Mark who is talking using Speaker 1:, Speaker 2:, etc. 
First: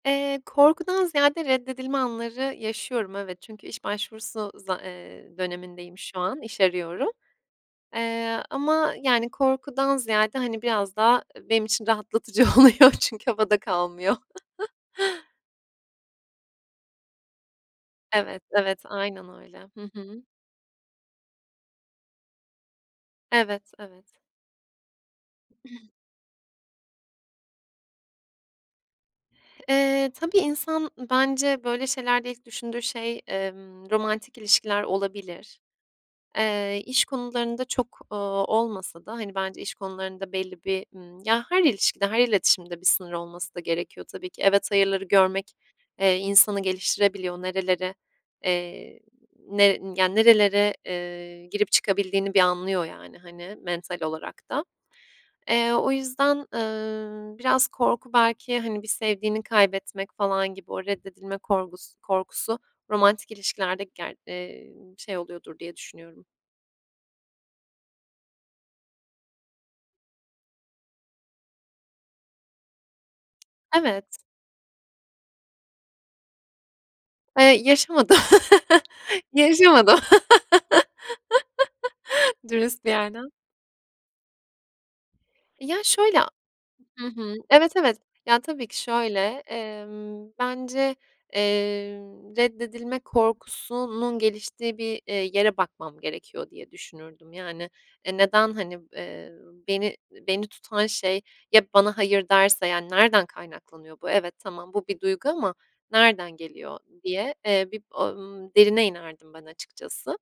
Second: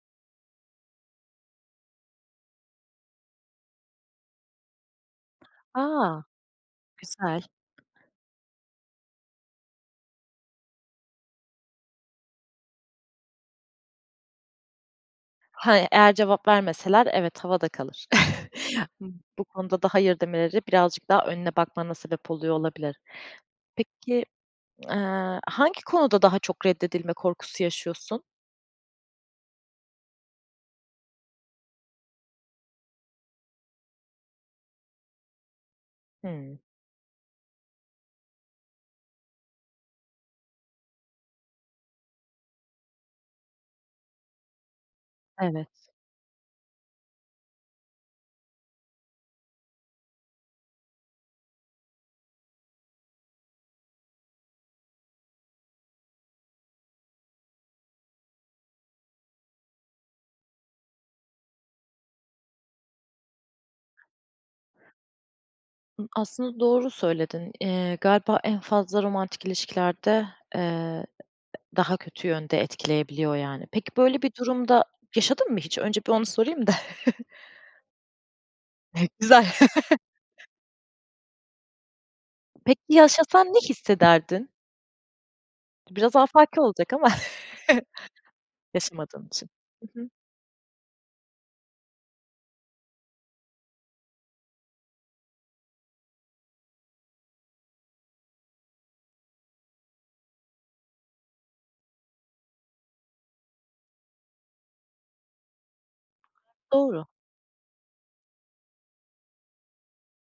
Speaker 1: Eee, korkudan ziyade reddedilme anları yaşıyorum, evet. Çünkü iş başvurusu za ııı, dönemindeyim şu
Speaker 2: A,
Speaker 1: an, iş arıyorum.
Speaker 2: güzel.
Speaker 1: Eee, ama, yani, korkudan ziyade, hani, biraz da, ııı, benim için rahatlatıcı oluyor çünkü havada kalmıyor.
Speaker 2: He, eğer cevap vermeseler evet havada kalır.
Speaker 1: Evet, evet, aynen
Speaker 2: Bu
Speaker 1: öyle. Hı
Speaker 2: konuda da hayır
Speaker 1: hı.
Speaker 2: demeleri birazcık daha önüne bakmana sebep oluyor olabilir.
Speaker 1: Evet, evet.
Speaker 2: Peki, eee, hangi konuda daha çok reddedilme korkusu yaşıyorsun?
Speaker 1: Eee, tabii insan bence böyle şeylerde ilk düşündüğü şey, emm, romantik ilişkiler olabilir.
Speaker 2: Hıı.
Speaker 1: Eee, iş konularında çok, ııı, olmasa da, hani, bence iş konularında belli bir, ımm, ya her ilişkide, her iletişimde bir sınır olması da gerekiyor tabii ki. Evet, hayırları görmek,
Speaker 2: Evet.
Speaker 1: eee, insanı geliştirebiliyor. Nerelere, eee, ne ya nerelere, eee, girip çıkabildiğini bir anlıyor, yani, hani, mental olarak da. Eee, o yüzden, ııı, biraz korku belki, hani, bir sevdiğini kaybetmek falan gibi o reddedilme korkus korkusu romantik ilişkilerde ger ııı, şey oluyordur diye düşünüyorum.
Speaker 2: Aslında doğru söyledin. Eee, galiba en fazla romantik ilişkilerde, eee, daha kötü yönde etkileyebiliyor yani. Peki,
Speaker 1: Evet.
Speaker 2: böyle bir durumda yaşadın mı hiç? Önce bir onu sorayım da.
Speaker 1: Eee, yaşamadım.
Speaker 2: Güzel.
Speaker 1: Yaşamadım.
Speaker 2: Peki,
Speaker 1: Dürüst bir yerden.
Speaker 2: yaşasan ne hissederdin?
Speaker 1: Ya
Speaker 2: Biraz
Speaker 1: şöyle, a
Speaker 2: afaki olacak
Speaker 1: Hı
Speaker 2: ama
Speaker 1: hı, evet, evet. Ya, tabii ki şöyle,
Speaker 2: yaşamadığın için. I hı.
Speaker 1: emm, bence, eee, reddedilme korkusunun geliştiği bir, eee, yere bakmam gerekiyor diye düşünürdüm, yani, e neden, hani, eee, beni beni tutan şey Ya, bana hayır derse, yani, nereden kaynaklanıyor bu? Evet, tamam bu bir duygu ama nereden geliyor
Speaker 2: Doğru.
Speaker 1: diye, eee, bir, ımm, derine inerdim ben açıkçası.